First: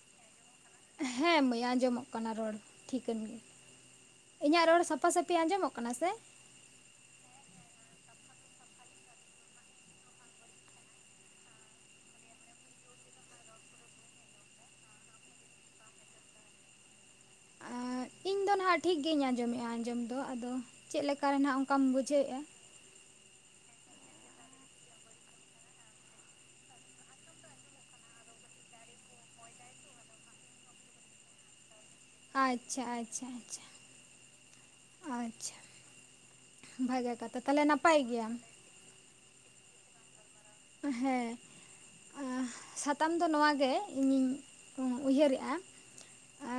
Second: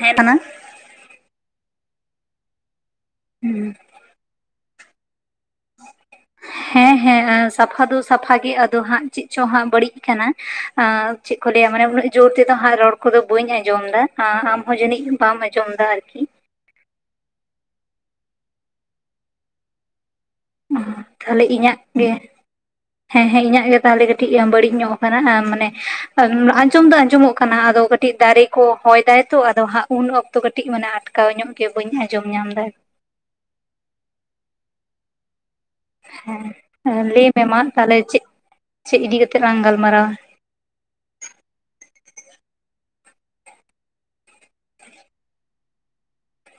ᱦᱮᱜ ᱠᱟᱱᱟ ᱦᱮᱸ ᱢᱟᱹᱭ ᱟᱡᱚᱢᱚᱜ ᱠᱟᱱᱟ ᱨᱚᱲ ᱴᱷᱤᱠᱟᱹᱱ ᱜᱮ᱾ ᱦᱩᱸ ᱤᱧᱟᱜ ᱨᱚᱲ ᱥᱟᱯᱟ ᱥᱟᱯᱤ ᱟᱡᱚᱢᱚᱜ ᱠᱟᱱᱟ ᱥᱮ? ᱦᱮᱸ ᱦᱮᱸ ᱟᱸ ᱥᱟᱯᱷᱟ ᱫᱚ ᱥᱟᱯᱷᱟ ᱜᱮ ᱟᱫᱚ ᱦᱟᱸᱜ ᱪᱮᱫ ᱪᱚ ᱦᱟᱸᱜ ᱵᱟᱲᱤᱡ ᱠᱟᱱᱟ᱾ ᱟᱸ ᱪᱮᱫ ᱠᱚ ᱞᱟᱹᱭᱟ ᱢᱟᱱᱮ ᱩᱱᱟᱹᱜ ᱡᱳᱨ ᱛᱮᱫᱚ ᱦᱟᱸᱜ ᱨᱚᱲ ᱠᱚᱫᱚ ᱵᱟᱹᱧ ᱟᱡᱚᱢᱫᱟ ᱟᱸ ᱟᱢᱦᱚ ᱡᱟᱱᱤᱡ ᱵᱟᱢ ᱟᱢᱚᱢ ᱫᱟ ᱟᱨᱠᱤ᱾ ᱟ ᱤᱧ ᱫᱚ ᱱᱟᱦᱟᱜ ᱴᱷᱤᱠ ᱜᱮᱤᱧ ᱟᱡᱚᱢᱮᱼᱟ ᱟᱡᱚᱢ ᱫᱚ ᱟᱫᱚ ᱪᱮᱫ ᱞᱮᱠᱟᱨᱮ ᱛᱟᱦᱚᱞᱮ ᱱᱟᱦᱜ ᱤᱧᱟᱹᱜ ᱚᱝᱠᱟᱢ ᱜᱮ ᱵᱩᱡᱷᱟᱹᱣᱮᱫᱼᱟ? ᱦᱮᱸ ᱦᱮᱸ ᱤᱧᱟᱜ ᱜᱮ ᱛᱟᱦᱚᱞᱮ ᱠᱟᱴᱤᱡ ᱵᱟᱲᱤᱡ ᱧᱚᱜ ᱟᱠᱟᱱᱟ ᱟ ᱢᱟᱱᱮ ᱟᱡᱚᱢ ᱫᱚ ᱟᱡᱚᱢᱚᱜ ᱠᱟᱱᱟ ᱟᱫᱚ ᱠᱟᱹᱴ ᱴᱤᱡ ᱫᱟᱨᱮ ᱠᱚ ᱦᱚᱭ ᱫᱟᱭ ᱛᱚ ᱟᱫᱚ ᱦᱟᱜ ᱩᱱ ᱚᱠᱛᱚ ᱠᱟᱴᱤᱡ ᱢᱟᱱᱮ ᱟᱴᱠᱟᱣ ᱧᱚᱜ ᱜᱮ ᱵᱟᱹᱧ ᱟᱸᱧ ᱟᱪᱪᱷᱟ ᱟᱪᱪᱷᱟ ᱟᱪᱪᱷᱟ, ᱟᱪᱪᱷᱟ᱾ ᱦᱮᱸ ᱵᱷᱟᱜᱮ ᱞᱟᱹᱭ ᱠᱟᱛᱷᱟ ᱢᱮ ᱢᱟ ᱛᱟᱦᱚᱞᱮ ᱱᱟᱯᱟᱭ ᱪᱮᱫ ᱜᱮᱭᱟᱢ ᱪᱮᱫ ᱤᱫᱤ ᱠᱟᱛᱮᱜ ᱞᱟᱝ ᱜᱟᱞ ᱢᱟᱨᱟᱣᱟ? ᱦᱮᱸ᱾ ᱮᱸᱦ ᱥᱟᱛᱟᱢ ᱫᱚ ᱱᱚᱣᱟ ᱜᱮ ᱤᱧᱤᱧ ᱩᱭᱦᱟᱹᱨᱮᱜᱼᱟ ᱾ ᱟ